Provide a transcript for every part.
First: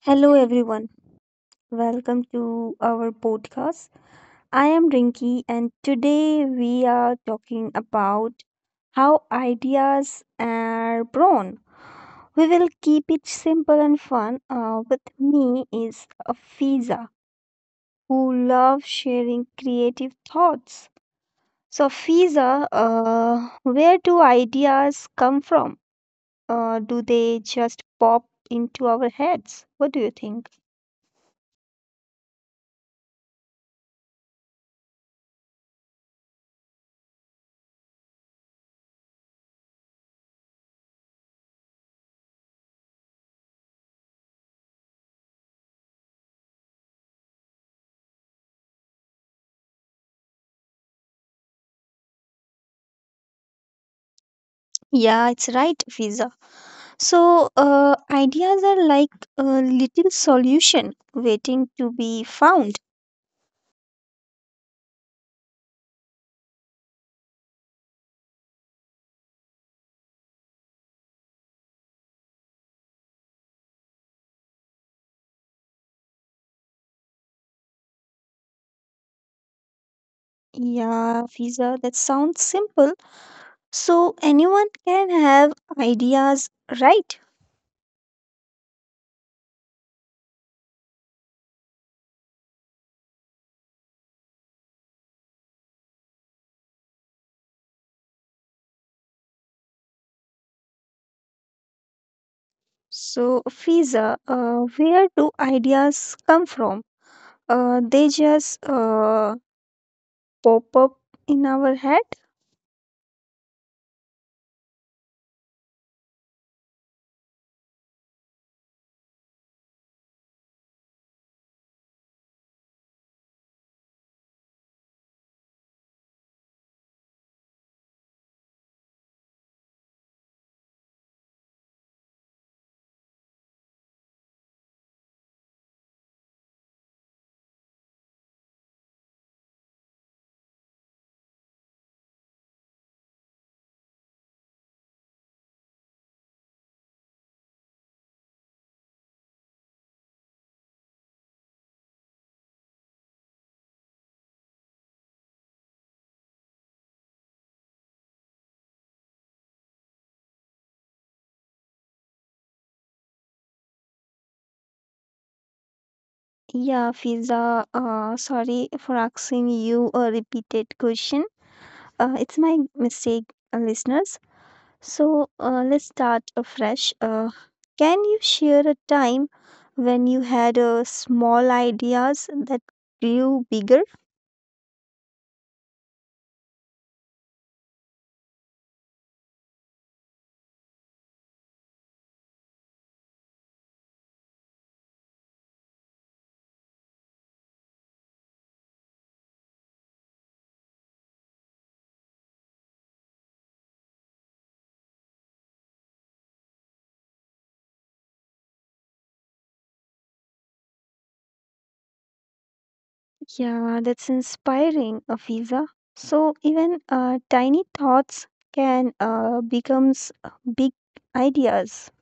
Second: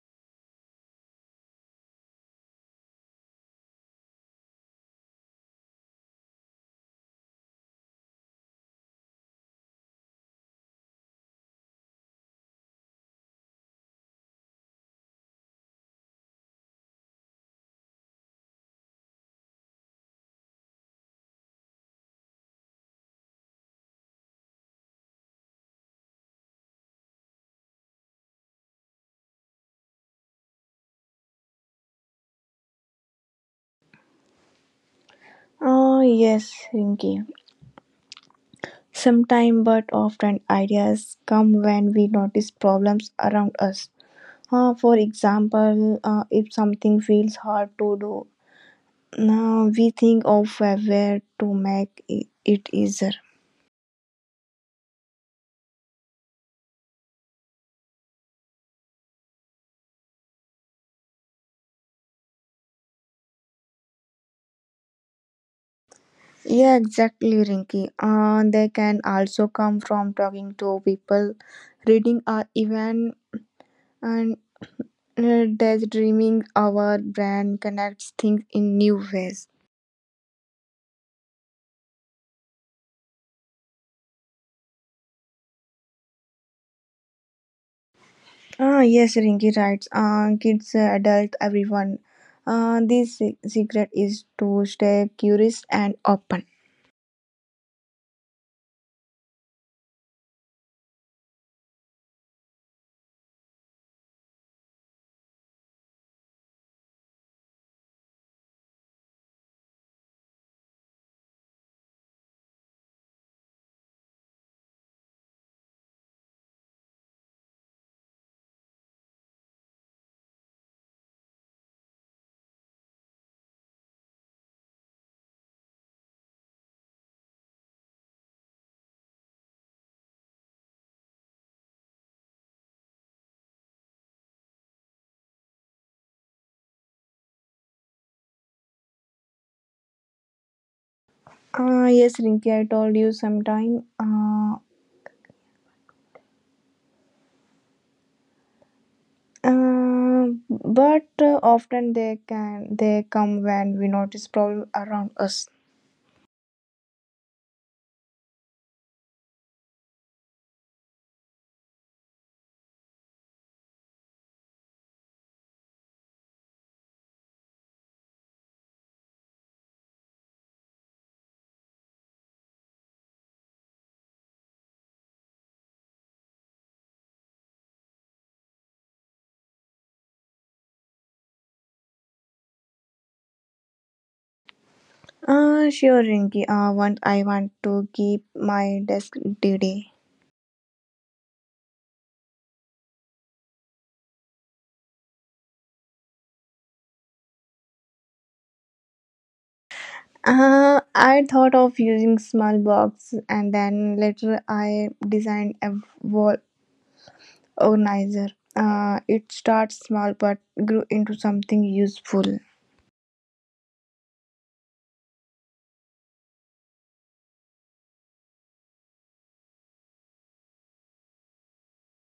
Hello, everyone. Welcome to our podcast. I am Rinki, and today we are talking about how ideas are born. We will keep it simple and fun. With me is Afiza, who loves sharing creative thoughts. So, Fiza, where do ideas come from? Do they just pop into our heads? What do you think? Oh, yes, Rinki. Sometimes, but often, ideas come when we notice problems around us. For example, if something feels hard to do, now we think of a way to make it easier. Yeah, it's right, Fiza. So, ideas are like a little solution waiting to be found. Yeah, exactly, Rinki. They can also come from talking to people, reading, or even and daydreaming. Our brain connects things in new ways. Yeah, Fiza, that sounds simple. So, anyone can have ideas, right? Ah, yes, Rinky writes. Kids, adult, everyone. This secret is to stay curious and open. So, Fiza, where do ideas come from? They just pop up in our head? Yes, Rinky, I told you sometime. But often they come when we notice problem around us. Yeah, Fiza, sorry for asking you a repeated question. It's my mistake, listeners. So let's start afresh. Can you share a time when you had small ideas that grew bigger? Sure, Rinky. Once I want to keep my desk today. I thought of using small box and then later I designed a wall organizer. It starts small but grew into something useful. Yeah, that's inspiring, Afiza. So even tiny thoughts can becomes big ideas.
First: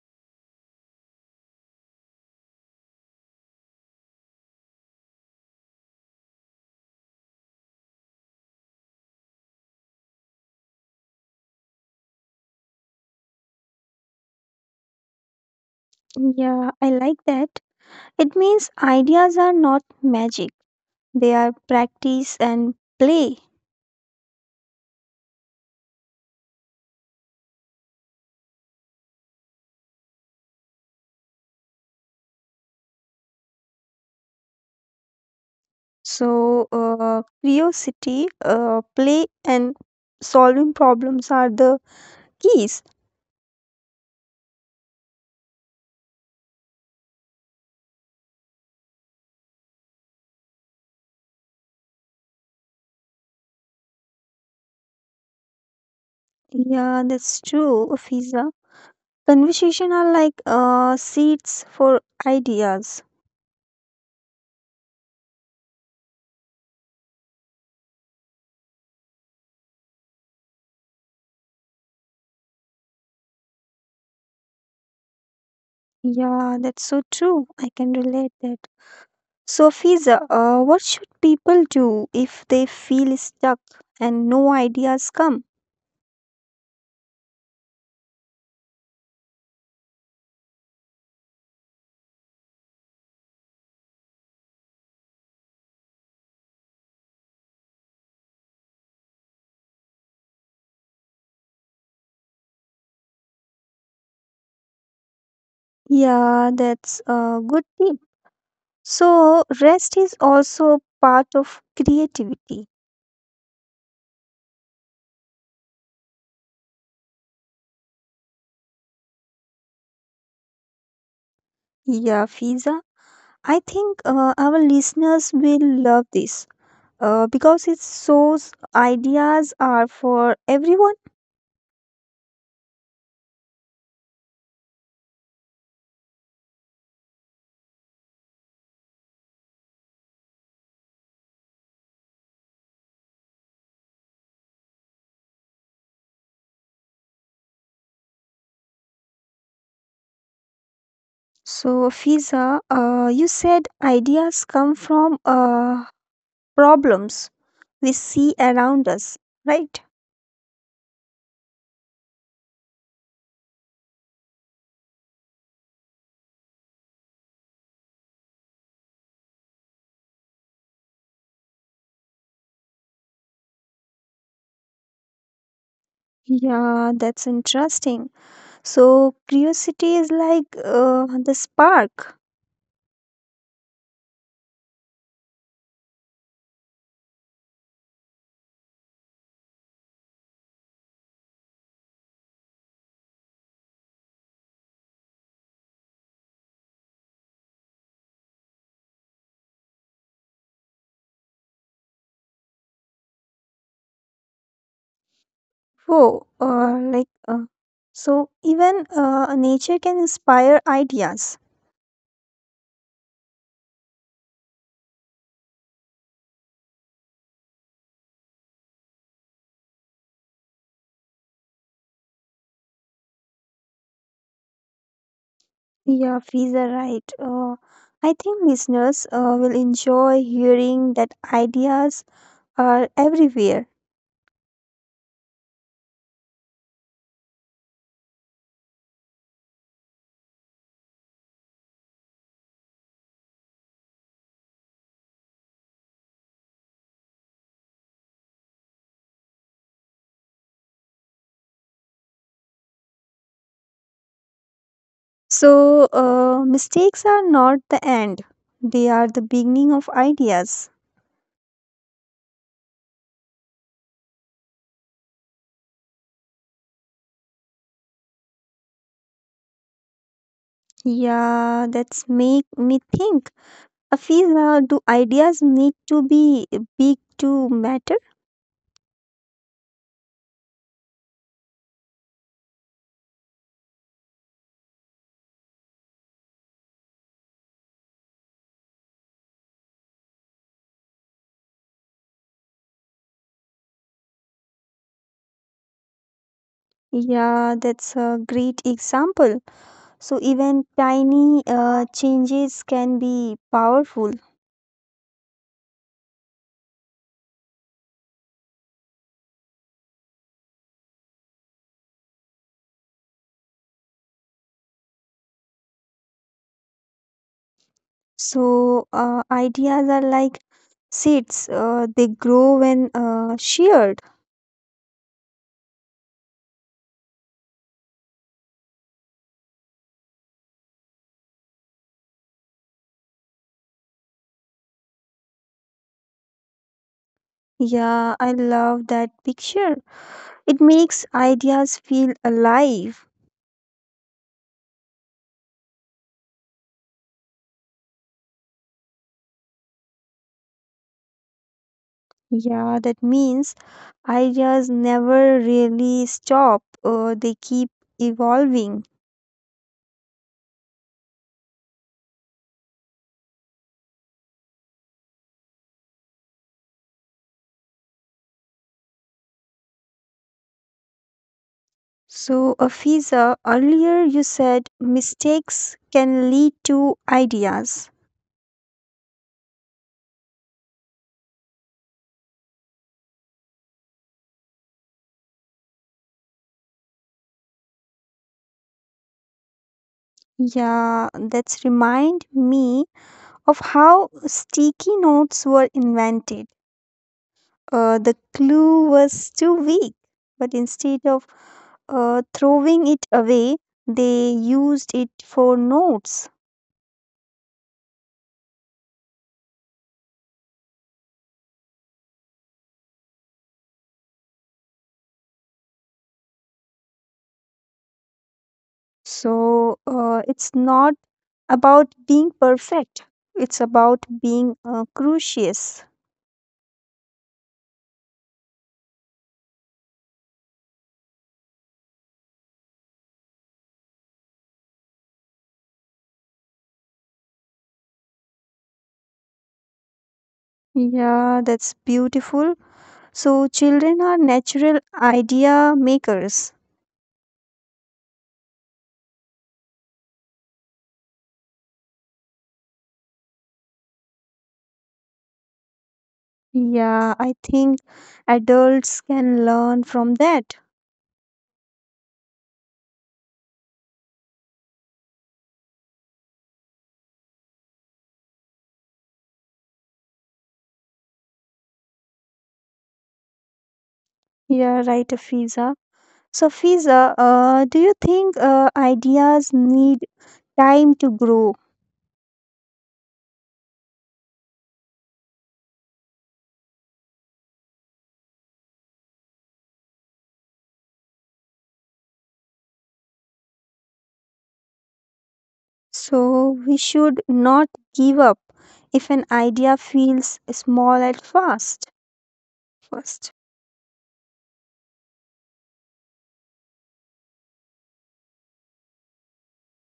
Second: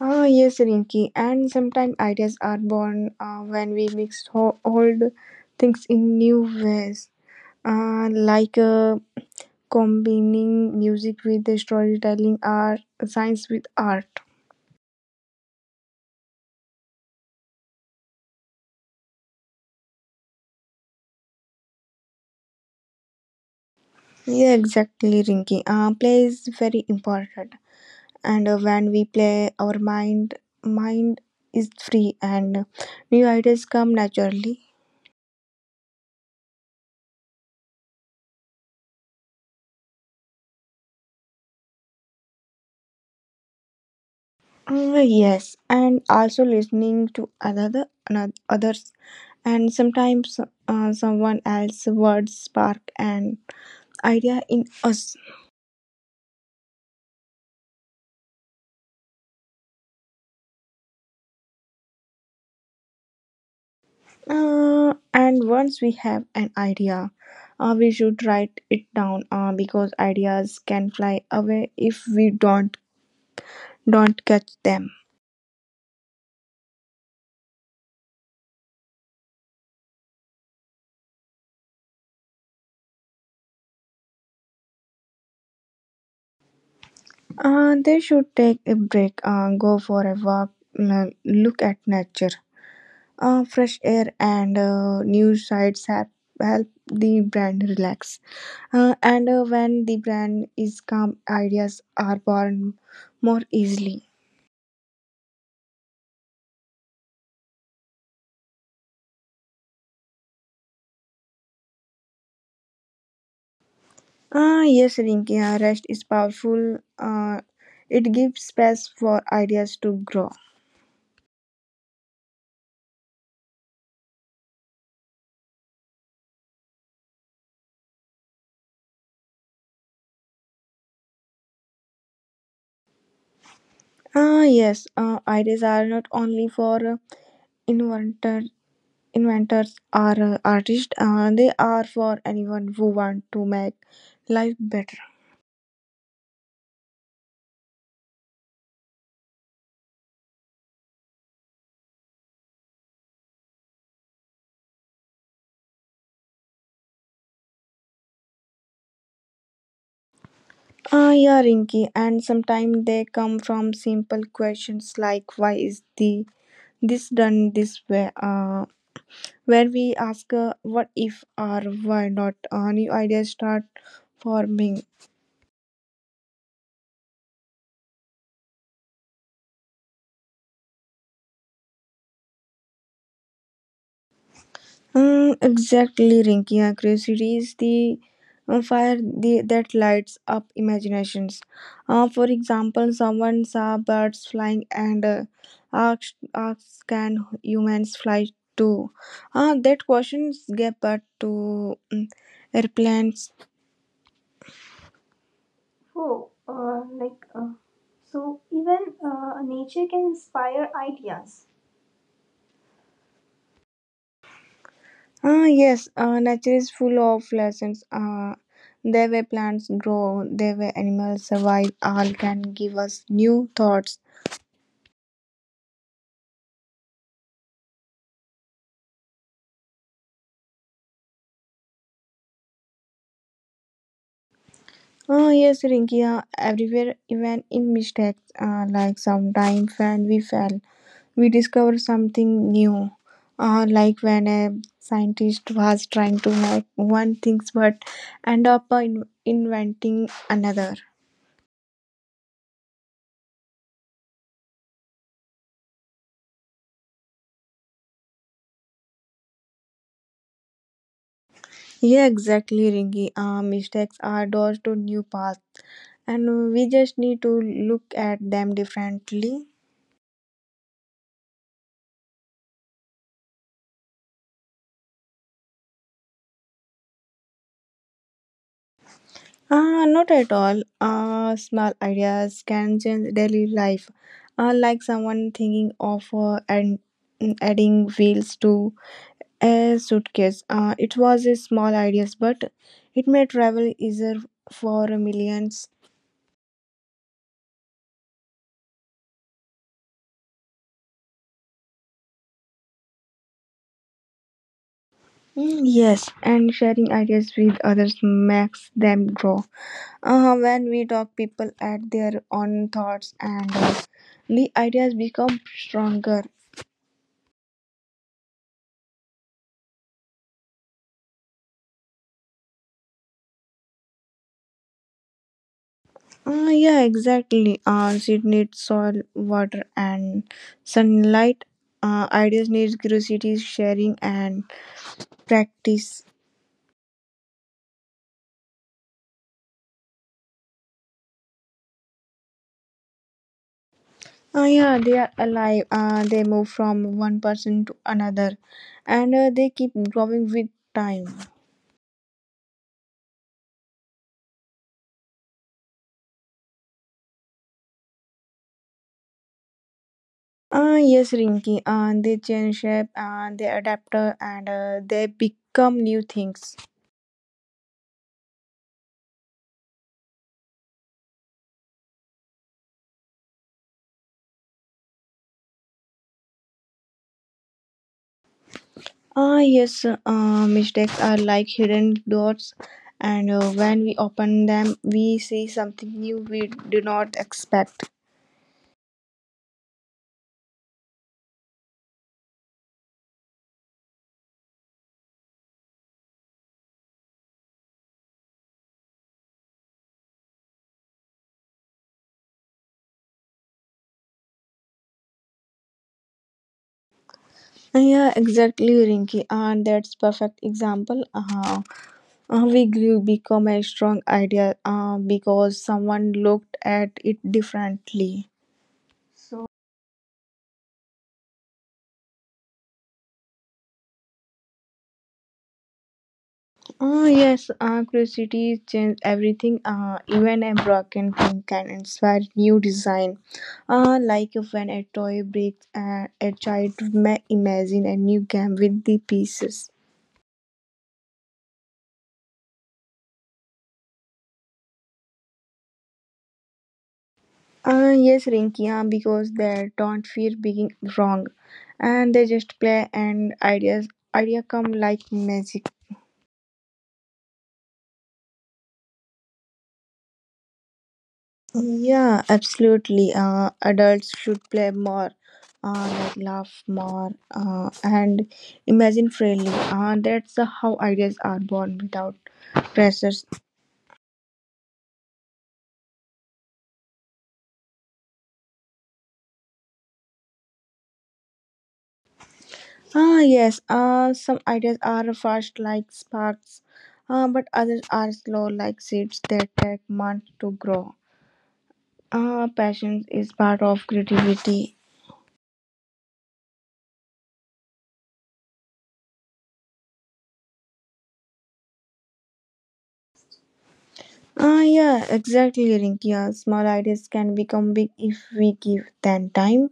Ah, yes, Rinky. And sometimes ideas are born when we mix old things in new ways, like combining music with the storytelling or science with art. Yeah, I like that. It means ideas are not magic. They are practice and play. Yeah, exactly, Rinky. Play is very important, and when we play, our mind is free, and new ideas come naturally. So, curiosity, play, and solving problems are the keys. Mm, yes, and also listening to another, others, and sometimes someone else's words spark an idea in us. Yeah, that's true, Fiza. Conversation are like seeds for ideas. And once we have an idea, we should write it down because ideas can fly away if we don't catch them. Yeah, that's so true. I can relate that. So, Fiza, what should people do if they feel stuck and no ideas come? They should take a break, go for a walk, look at nature. Fresh air and new sights have help the brand relax. And when the brand is calm, ideas are born more easily. Yeah, that's a good tip. So, rest is also part of creativity. Ah, yes, Rinki, rest is powerful. It gives space for ideas to grow. Yeah, Fiza. I think our listeners will love this because it shows ideas are for everyone. Ah, yes, ideas are not only for inventor, inventors or artists, they are for anyone who want to make life better. So, Fiza, you said ideas come from problems we see around us, right? Ah, yeah, Rinky, and sometimes they come from simple questions like why is the this done this way? Where we ask what if or why not? New ideas start forming. Yeah, that's interesting. So, curiosity is like the spark. Mm, exactly, Rinky. Yeah, curiosity is the fire the, that lights up imaginations. For example, someone saw birds flying and asked, "Can humans fly too?" That question gave birth to mm, airplanes. Whoa, so So even even nature nature can can inspire inspire ideas. ideas. Ah, yes, nature is full of lessons. There where plants grow, there where animals survive, all can give us new thoughts. Yeah, Fiza, right. I think listeners will enjoy hearing that ideas are everywhere. Ah, yes, Rinkia, everywhere, even in mistakes, like sometimes when we fell, we discover something new. Like when a scientist was trying to make one thing but end up inventing another. So, mistakes are not the end, they are the beginning of ideas. Yeah, exactly, Rinki. Mistakes are doors to new paths. And we just need to look at them differently. Yeah, that's make me think. Fiza, do ideas need to be big to matter? Not at all. Small ideas can change daily life. Like someone thinking of and adding wheels to a suitcase. It was a small ideas, but it made travel easier for millions. Yeah, that's a great example. So, even tiny changes can be powerful. Mm, yes, and sharing ideas with others makes them grow. When we talk, people add their own thoughts and the ideas become stronger. So, ideas are like seeds, they grow when shared. Yeah, exactly. Seed needs soil, water, and sunlight. Ideas needs curiosity, sharing, and practice. Yeah, I love that picture. It makes ideas feel alive. Yeah, they are alive. They move from one person to another, and they keep growing with time. Yeah, that means ideas never really stop, they keep evolving. Yes, Rinky. They change shape, they adapt, and they become new things. So, Afiza, earlier you said mistakes can lead to ideas. Ah, yes, mistakes are like hidden doors, and when we open them, we see something new we do not expect. Yeah, that's remind me of how sticky notes were invented. The glue was too weak, but instead of throwing it away, they used it for notes. Yeah, exactly, Rinky. And that's perfect example. We grew become a strong idea because someone looked at it differently. So So it's not about being perfect, it's about being curious. oh, yes, curiosity changes everything. Even a broken thing can inspire new design. Like when a toy breaks, a child may imagine a new game with the pieces. Yeah, that's beautiful. So children are natural idea makers. Yes, Rinky, because they don't fear being wrong, and they just play and ideas idea come like magic. Yeah, I think adults can learn from that. Yeah, absolutely. Adults should play more, like laugh more, and imagine freely. That's how ideas are born without pressures. Yeah, right, Fiza. So, Fiza, do you think ideas need time to grow? Ah, yes. Some ideas are fast like sparks, but others are slow like seeds that take months to grow. Passion is part of creativity. So, we should not give up if an idea feels small at first. First, Ah, yeah, exactly, Rinkia. Small ideas can become big if we give them time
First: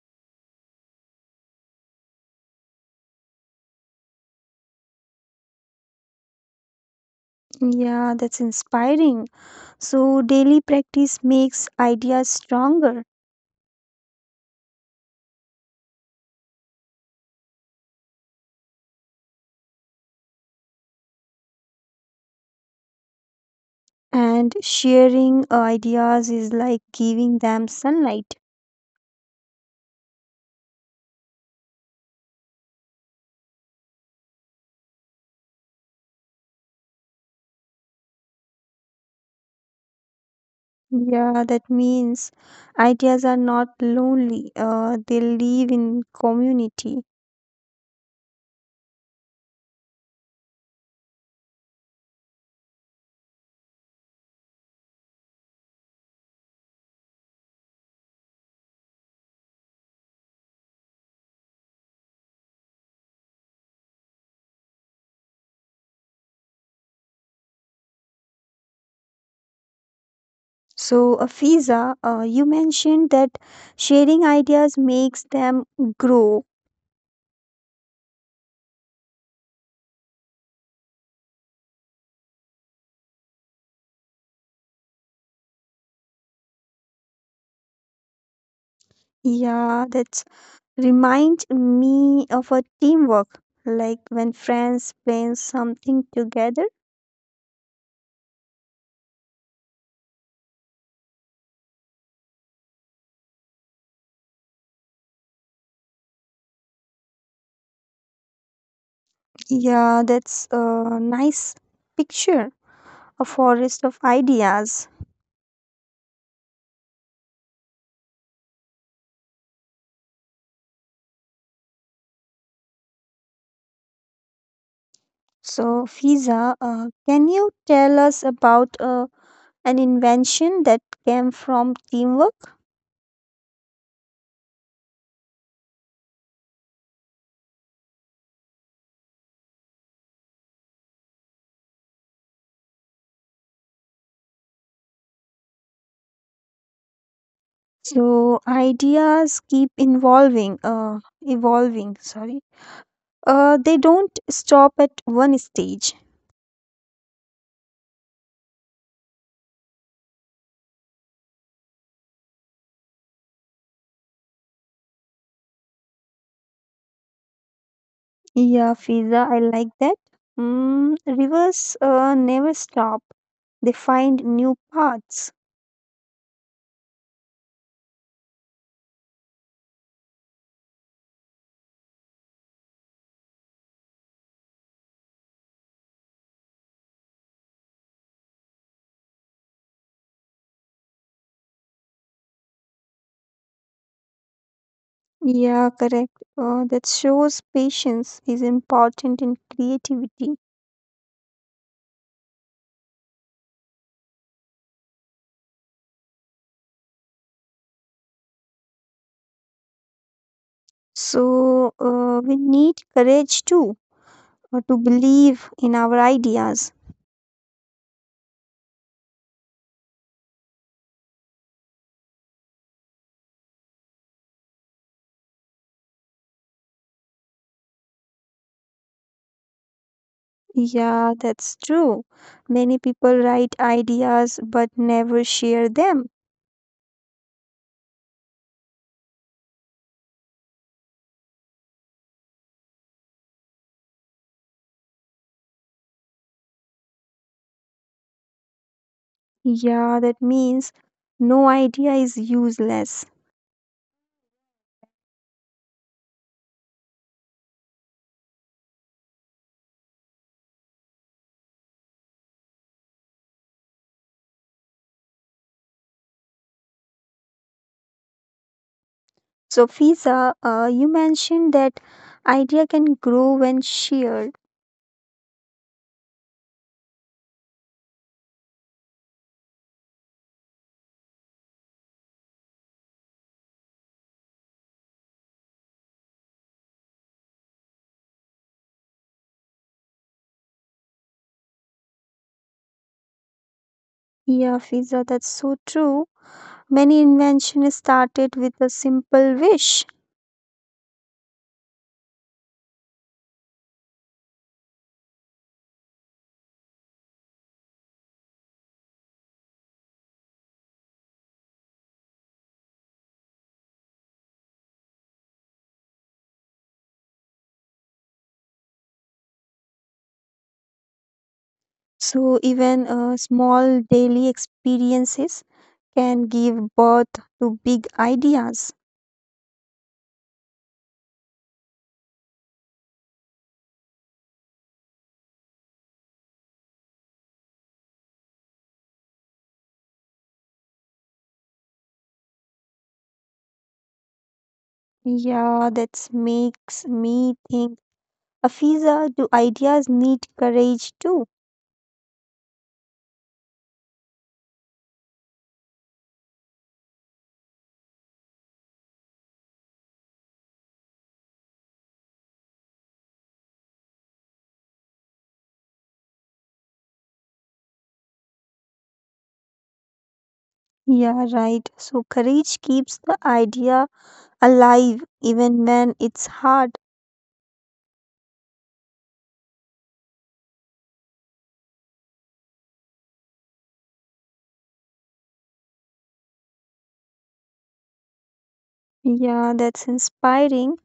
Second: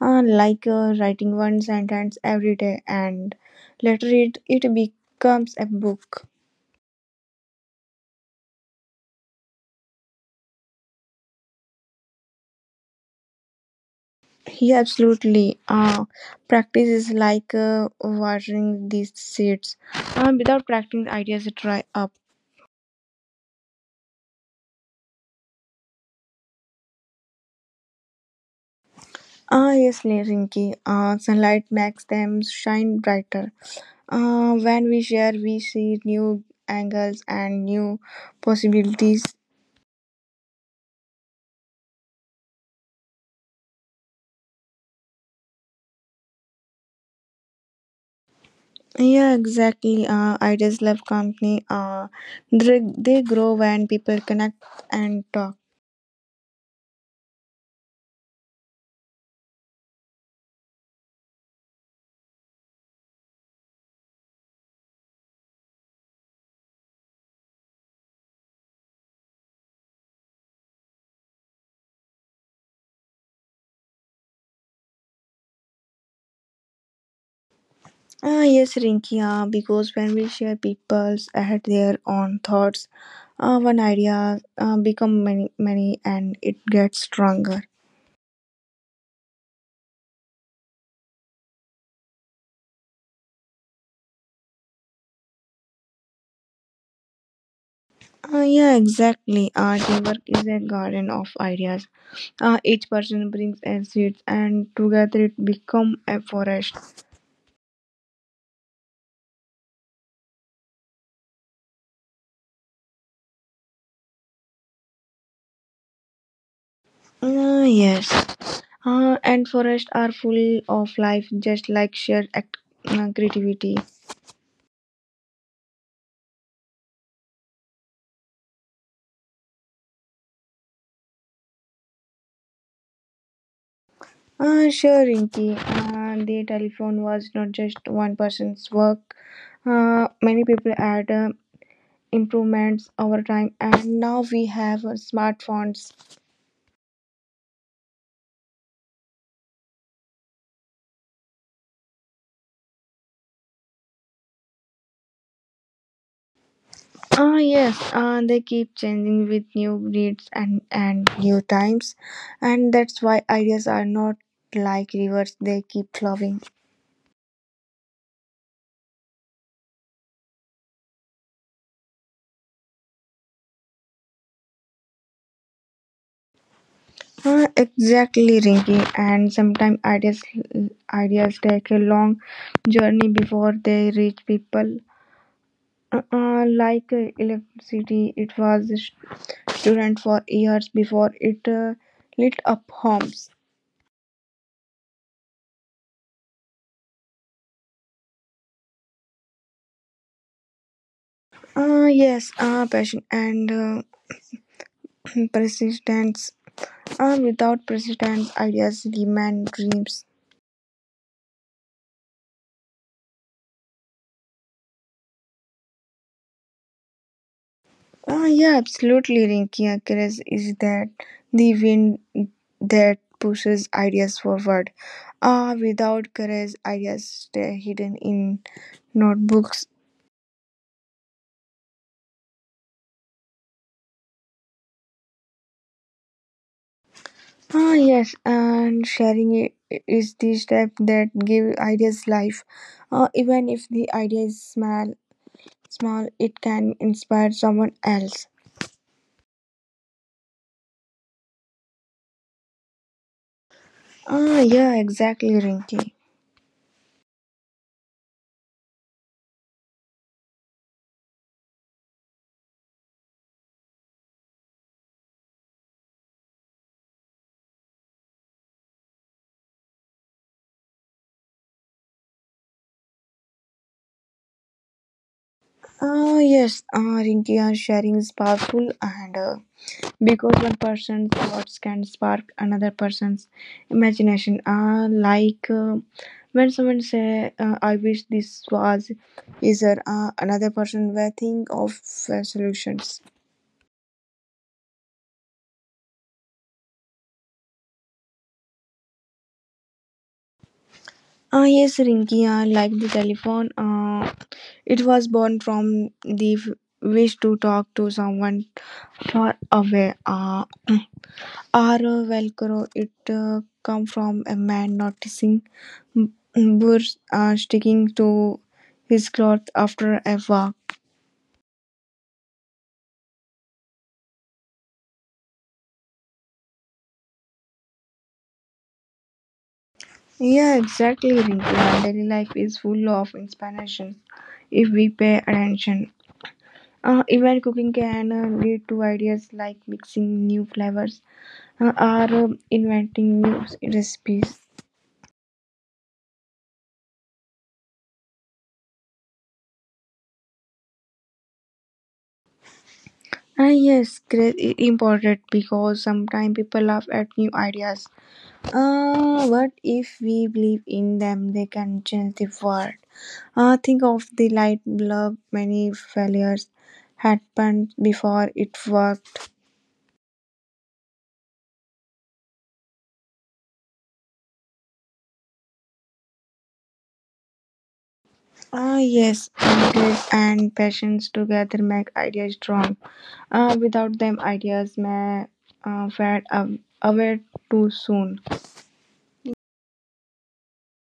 like writing one sentence every day and later it becomes a book. yeah, that's inspiring. So, daily practice makes ideas stronger, Yeah, absolutely. Practice is like watering these seeds. Without practicing, ideas dry up. and sharing ideas is like giving them sunlight. Ah, yes, Rinki. Sunlight makes them shine brighter. When we share, we see new angles and new possibilities. Yeah, that means ideas are not lonely. They live in community. Yeah, exactly. Ideas love company. They grow when people connect and talk. So, Afiza, you mentioned that sharing ideas makes them grow. Ah, yes, Rinky. Because when we share, people's add their own thoughts. One idea become many, many, and it gets stronger. Yeah, that reminds me of a teamwork, like when friends plan something together. Yeah, exactly. Teamwork is a garden of ideas. Each person brings a seed, and together it become a forest. Yeah, that's a nice picture, a forest of ideas. Yes. And forests are full of life, just like shared creativity. So, Fiza, can you tell us about an invention that came from teamwork. Sure, Rinki. The telephone was not just one person's work. Many people had improvements over time, and now we have smartphones. So ideas keep involving, evolving. Sorry, they don't stop at one stage. Ah, yes, they keep changing with new needs and new times, and that's why ideas are not like rivers, they keep flowing. Yeah, Fiza, I like that. Mm, rivers never stop; they find new paths. Exactly, Rinky. And sometimes ideas take a long journey before they reach people. Like electricity, it was a student for years before it lit up homes. Yeah, correct. That shows patience is important in creativity. Yes, passion and persistence. Without persistence, ideas remain dreams. So we need courage too, to believe in our ideas. Yeah, absolutely, Rinky. Craze is that the wind that pushes ideas forward. Ah, without courage, ideas stay hidden in notebooks. Yeah, that's true. Many people write ideas but never share them. Ah, yes, and sharing is the step that give ideas life. Ah, even if the idea is small, it can inspire someone else. Yeah, that means no idea is useless. Ah, yeah, exactly, Rinky. So, Fiza, you mentioned that idea can grow when shared. Ah, yes, ah, Rinky, ah, sharing is powerful and. Because one person's thoughts can spark another person's imagination. Like when someone say, "I wish this was easier," another person will think of solutions. Yeah, Fiza, that's so true. Many inventions started with a simple wish. Ah, yes, Rinki, like the telephone, it was born from the wish to talk to someone far away. Our Velcro, it come from a man noticing b- burrs are sticking to his cloth after a walk. So, even small daily experiences can give birth to big ideas. Yeah, exactly, Rinku. Daily life is full of inspiration if we pay attention. Even cooking can lead to ideas like mixing new flavors or inventing new recipes. Yeah, that makes me think. Afiza, do ideas need courage too? Ah, yes, great important because sometimes people laugh at new ideas. What if we believe in them? They can change the world. Think of the light bulb. Many failures happened before it worked. Yeah, right. So courage keeps the idea alive even when it's hard. Ah, yes, ideas and passions together make ideas strong. Without them, ideas may fade away too soon. Yeah, that's inspiring.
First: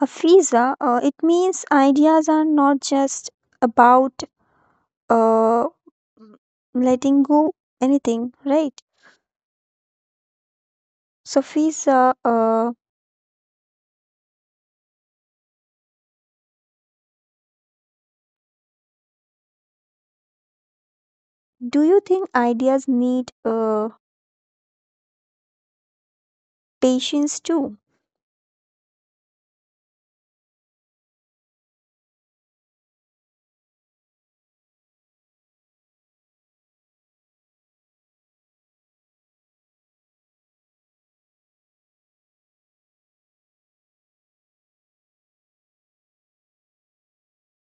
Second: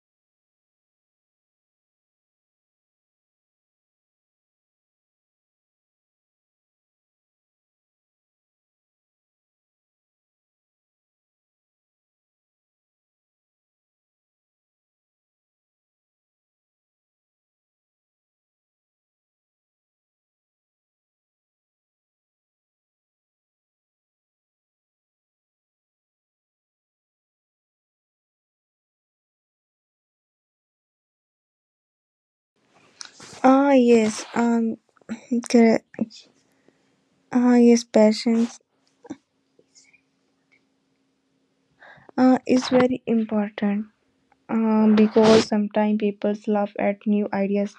Afiza, it means ideas are not just about uh, letting go anything, right? So, Fiza, do you think ideas need patience too? Ah, yes, cor- ah, yes, passions is very important. Because sometimes people laugh at new ideas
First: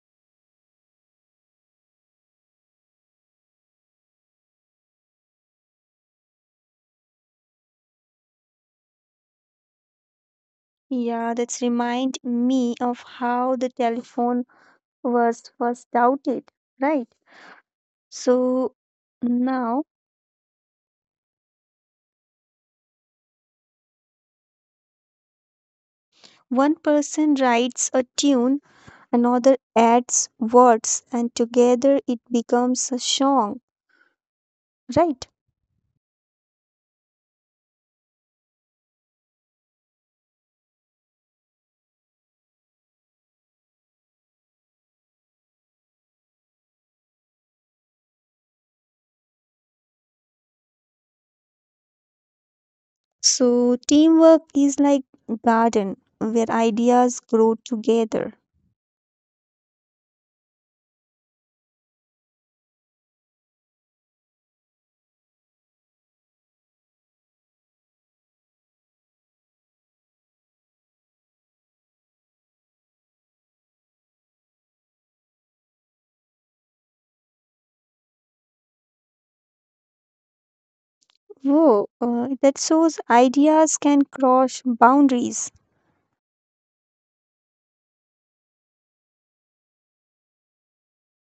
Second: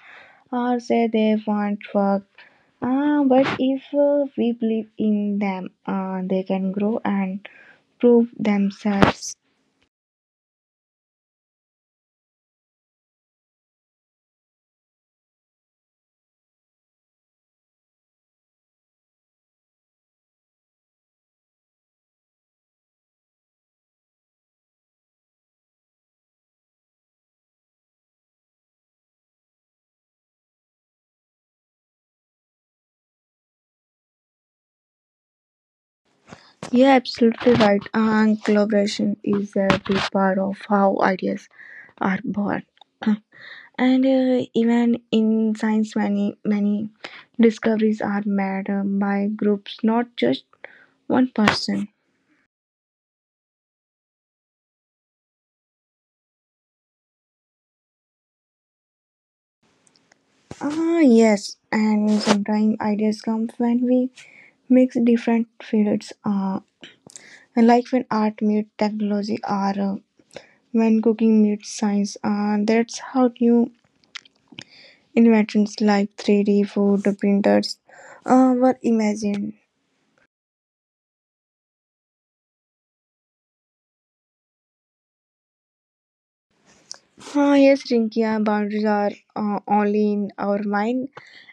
or say they want work. But if we believe in them, they can grow and prove themselves. Yeah, that's remind me of how the telephone was first doubted, right? So now one person writes a tune, another adds words, and together it becomes a song, right? Yeah, absolutely right. And collaboration is a big part of how ideas are born. And even in science, many discoveries are made by groups, not just one person. So teamwork is like garden where ideas grow together. Ah, yes, and sometimes ideas come when we mix different fields, like when art meets technology or when cooking meets science. That's how new inventions like 3D food printers were imagined. Whoa, that shows ideas can cross boundaries. Ah, yes, Rinkia, boundaries are only in our mind,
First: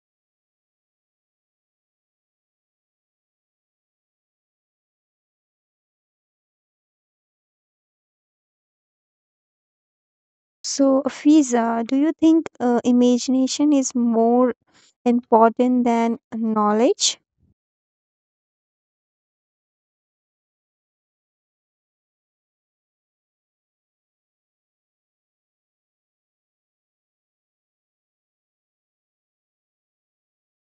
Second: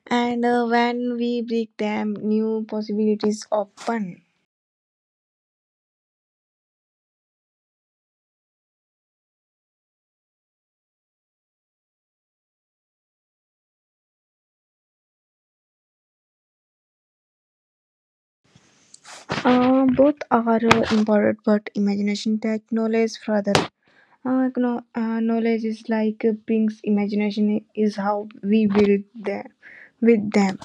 and when we break them, new possibilities open. So, Fiza, do you think imagination is more important than knowledge? Both are important, but imagination takes knowledge further. Knowledge is like Pink's imagination is how we build them with them.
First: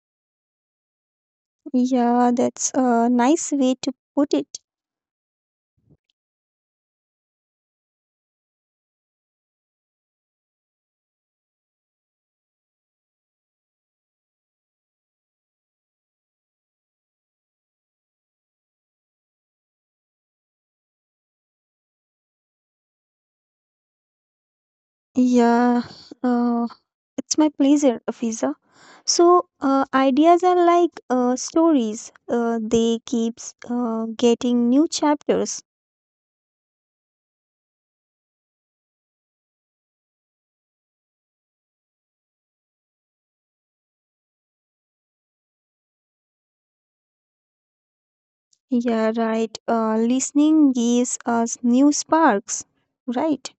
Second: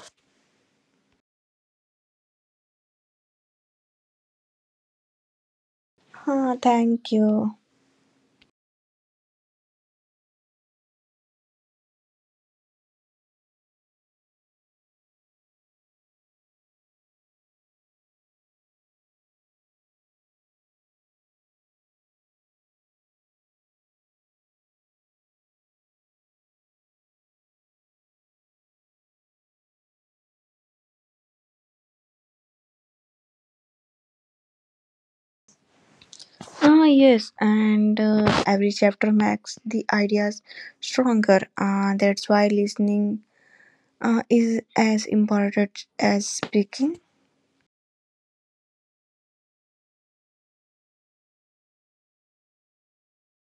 Yeah, that's a nice way to put it. Ah, thank you. Yeah, uh, it's my pleasure, Fiza. So, ideas are like stories, they keeps getting new chapters. Ah, yes, and every chapter makes the ideas stronger. That's why listening is as important as speaking. Yeah, right. Listening gives us new sparks, right?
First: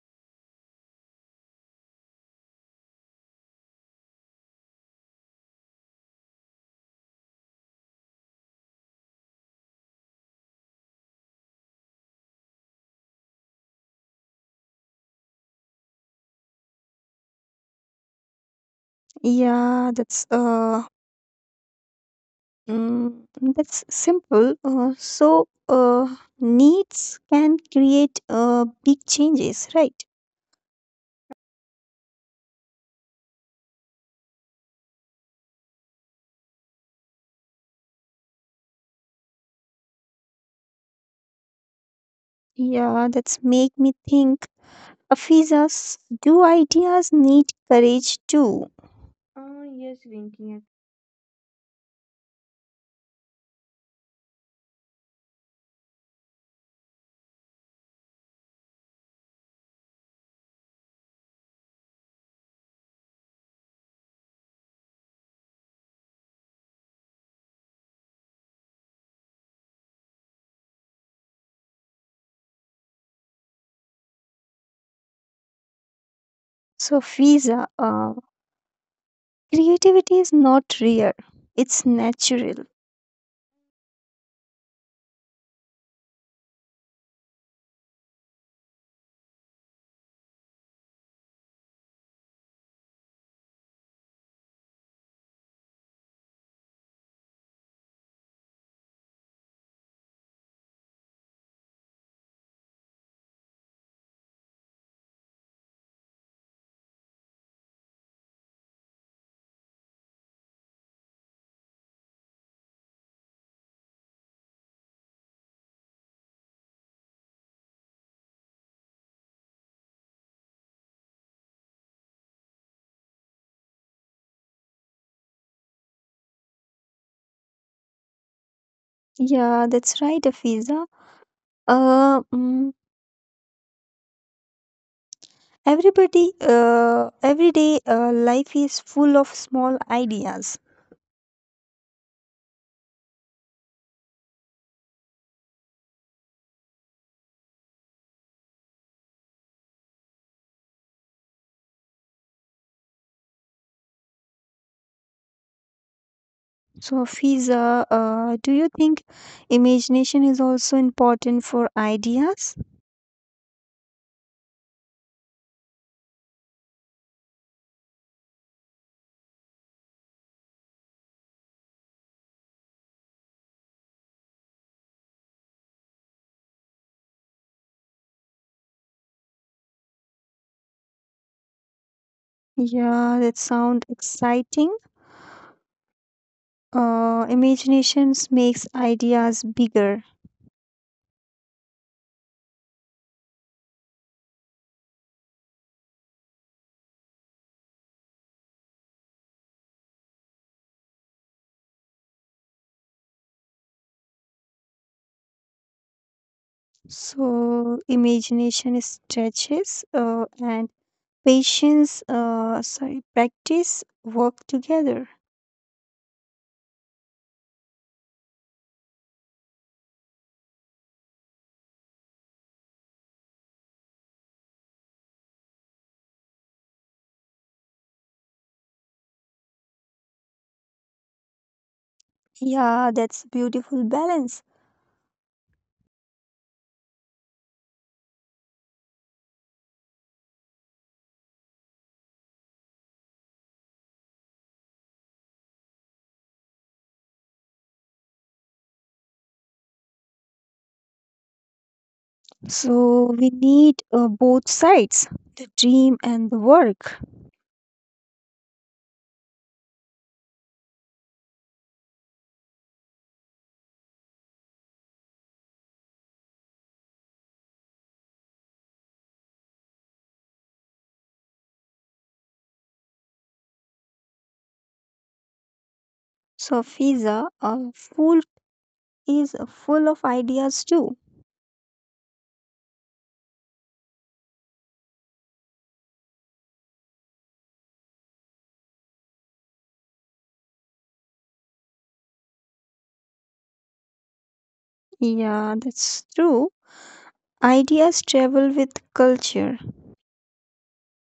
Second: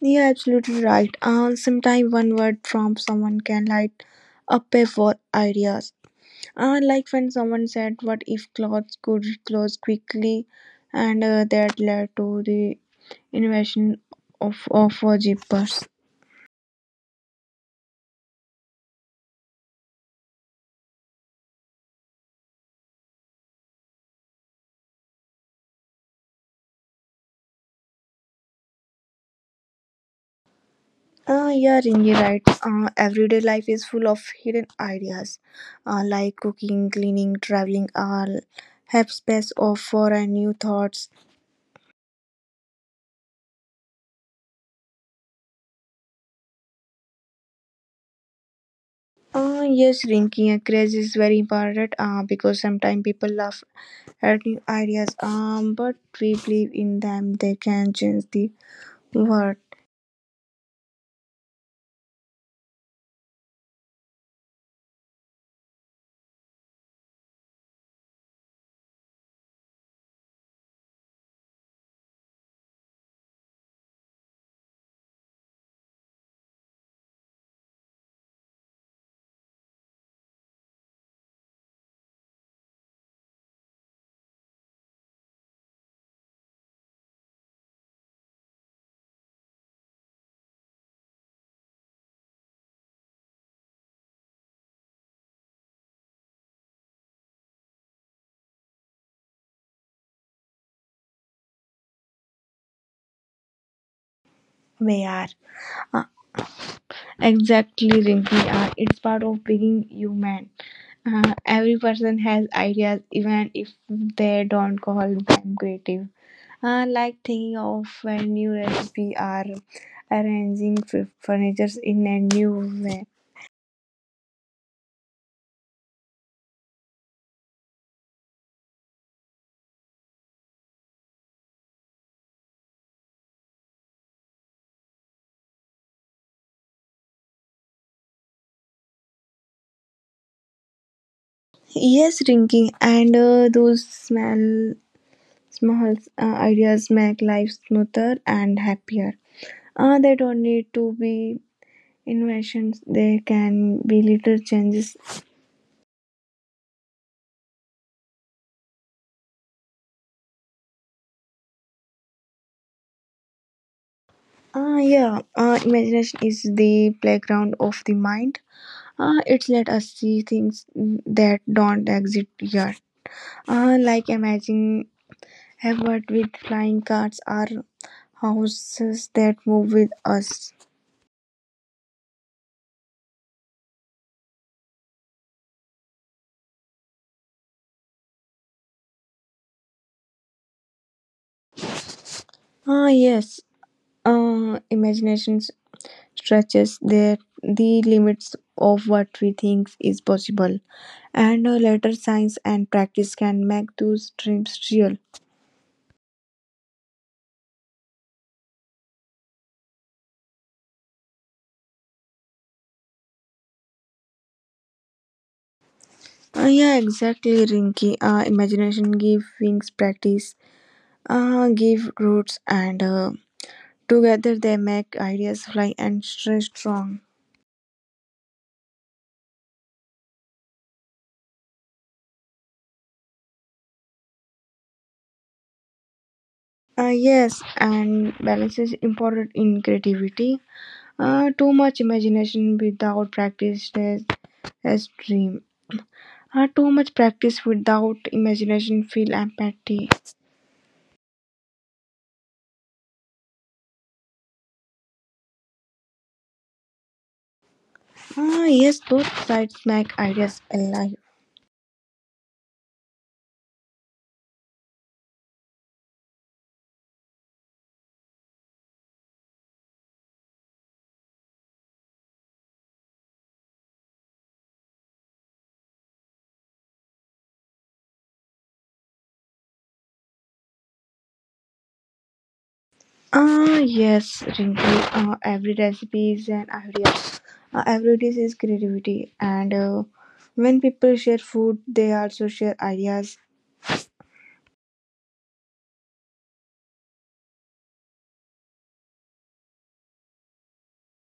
Yeah, absolutely right. Sometimes one word from someone can light up a whole ideas. Like when someone said, "What if clothes could close quickly?" And that led to the invention of zippers. Yeah, that's mm, that's simple. So needs can create big changes, right? Yeah, Ringy right. Everyday life is full of hidden ideas like cooking, cleaning, traveling, all have space of for new thoughts. Yeah, that's make me think. Afizas, do ideas need courage too? Yes, Yes, Rinky, craze Winky. is very important because sometimes people laugh at new ideas, but we believe in them, they can change the world. So, Fiza, creativity is not rare; it's natural. We are uh, exactly Rinki. It's part of being human. Every person has ideas, even if they don't call them creative. Like thinking of a new recipe or arranging furniture in a new way. Yeah, that's right, Afiza. Uh, mm, everybody, everyday life is full of small ideas. Yes, Rinki, and those small ideas make life smoother and happier. They don't need to be inventions, they can be little changes. So, Fiza, do you think imagination is also important for ideas? Ah, yeah. Imagination is the playground of the mind. It's let us see things that don't exist yet. Like imagine heaven with flying cars or houses that move with us. Yeah, that sound exciting. Imaginations makes ideas bigger. Ah, yes. Imagination stretches the limits of what we think is possible, and later science and practice can make those dreams real. So, imagination stretches and patience, practice work together. Yeah, exactly, Rinky. Imagination give wings, practice, give roots, and together they make ideas fly and stay strong. Yeah, that's beautiful balance. Yes, and balance is important in creativity. Too much imagination without practice is as dream. Too much practice without imagination feel empty. So we need both sides, the dream and the work. Ah, yes, both sides make ideas alive. So Fiza, a fool is full of ideas too. Ah, yes, Rinky. Every recipe is an idea. Every dish is creativity, and when people share food, they also share ideas. Yeah, that's true. Ideas travel with culture.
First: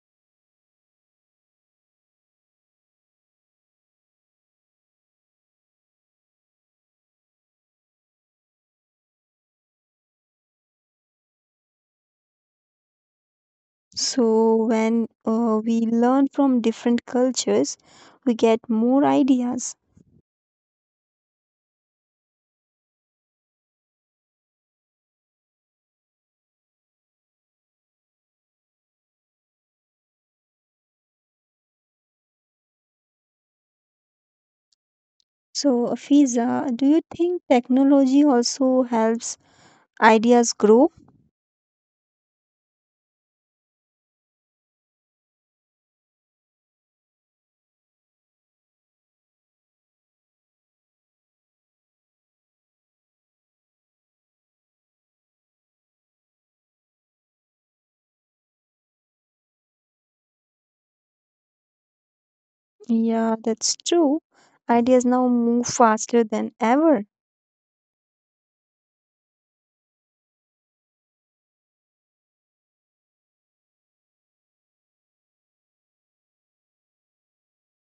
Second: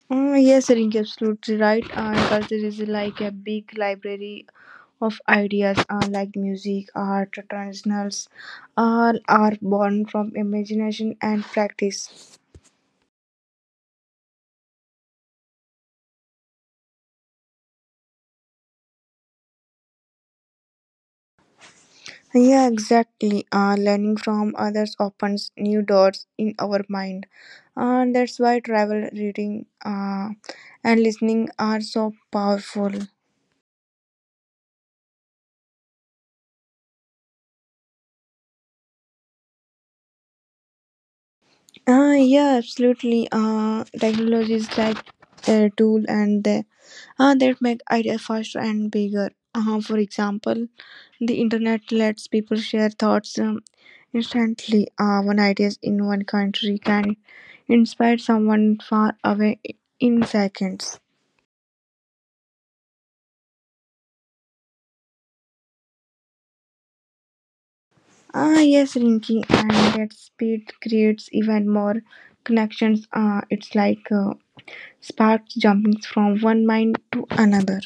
Yes, Rinky, absolutely right. Culture is like a big library of ideas, like music, art, traditionals, all are born from imagination and practice. So when we learn from different cultures, we get more ideas. Yeah, exactly. Learning from others opens new doors in our mind. And that's why travel, reading, and listening are so powerful. So Fiza, do you think technology also helps ideas grow? Yeah, absolutely. Technology is like a tool and that make ideas faster and bigger. For example, the internet lets people share thoughts instantly. One ideas in one country can inspire someone far away in seconds. Yeah, that's true. Ideas now move faster than ever. Ah, yes, Rinky, and that speed creates even more connections. It's like sparks jumping from one mind to another.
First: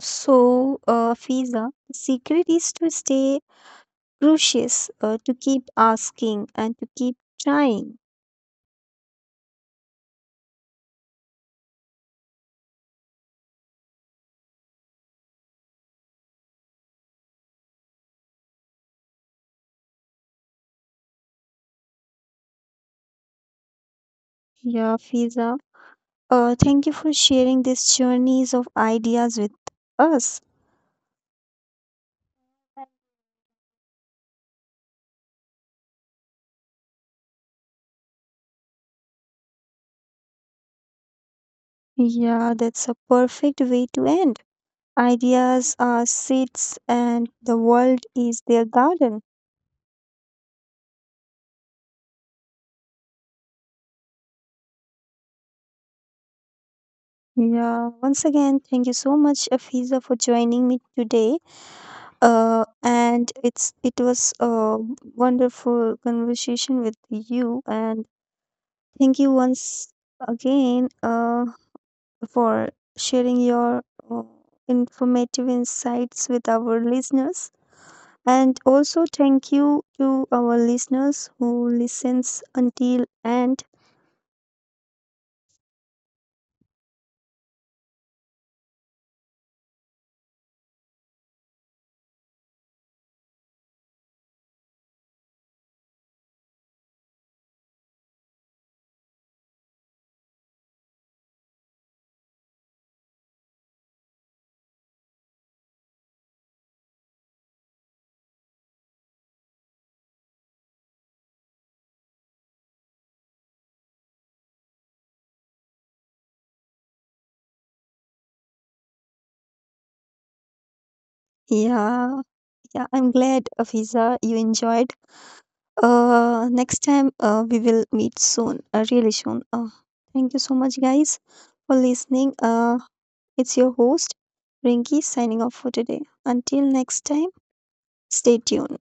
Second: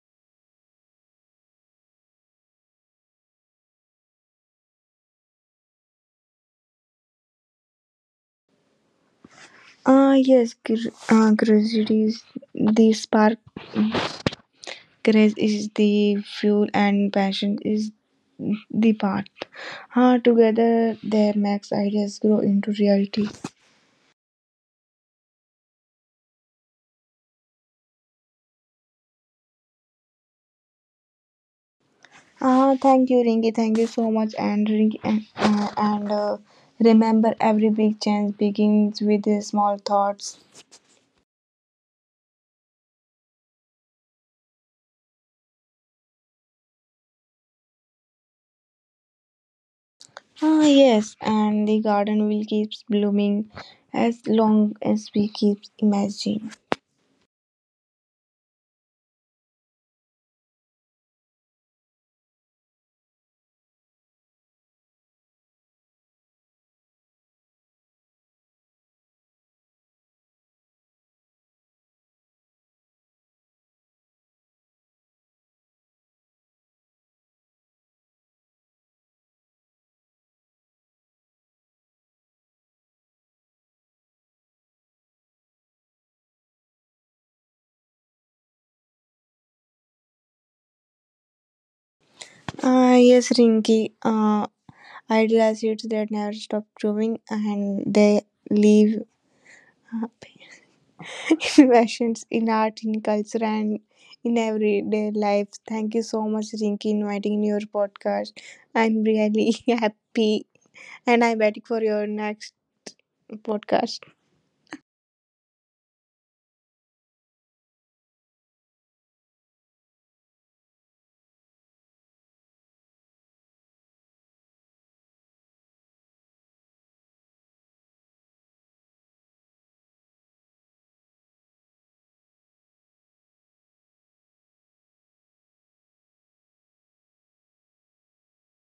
So, Fiza, the secret is to stay curious, to keep asking, and to keep trying. Ah, yes, grace is the spark, grace is the fuel, and passion is the path. Ah, together they makes ideas grow into reality. Yeah, Fiza. Thank you for sharing these journeys of ideas with us. Ah, thank you, Rinky. Thank you so much, and Rinky, and remember, every big change begins with the small thoughts. Yeah, that's a perfect way to end. Ideas are seeds, and the world is their garden. Ah, yes, and the garden will keep blooming as long as we keep imagining. Yeah, once again, thank you so much, Afiza, for joining me today. And it was a wonderful conversation with you, and thank you once again for sharing your uh, informative insights with our listeners. And also thank you to our listeners who listens until and Ah, yes, Rinky. Ideal acids that never stop growing and they leave uh, impressions in art, in culture, and in everyday life. Thank you so much, Rinky, inviting your podcast. I'm really happy and I'm waiting for your next podcast. yeah yeah, I'm glad Afiza you enjoyed. Next time we will meet soon, really soon. Thank you so much, guys, for listening. It's your host, Rinky, signing off for today. Until next time, stay tuned.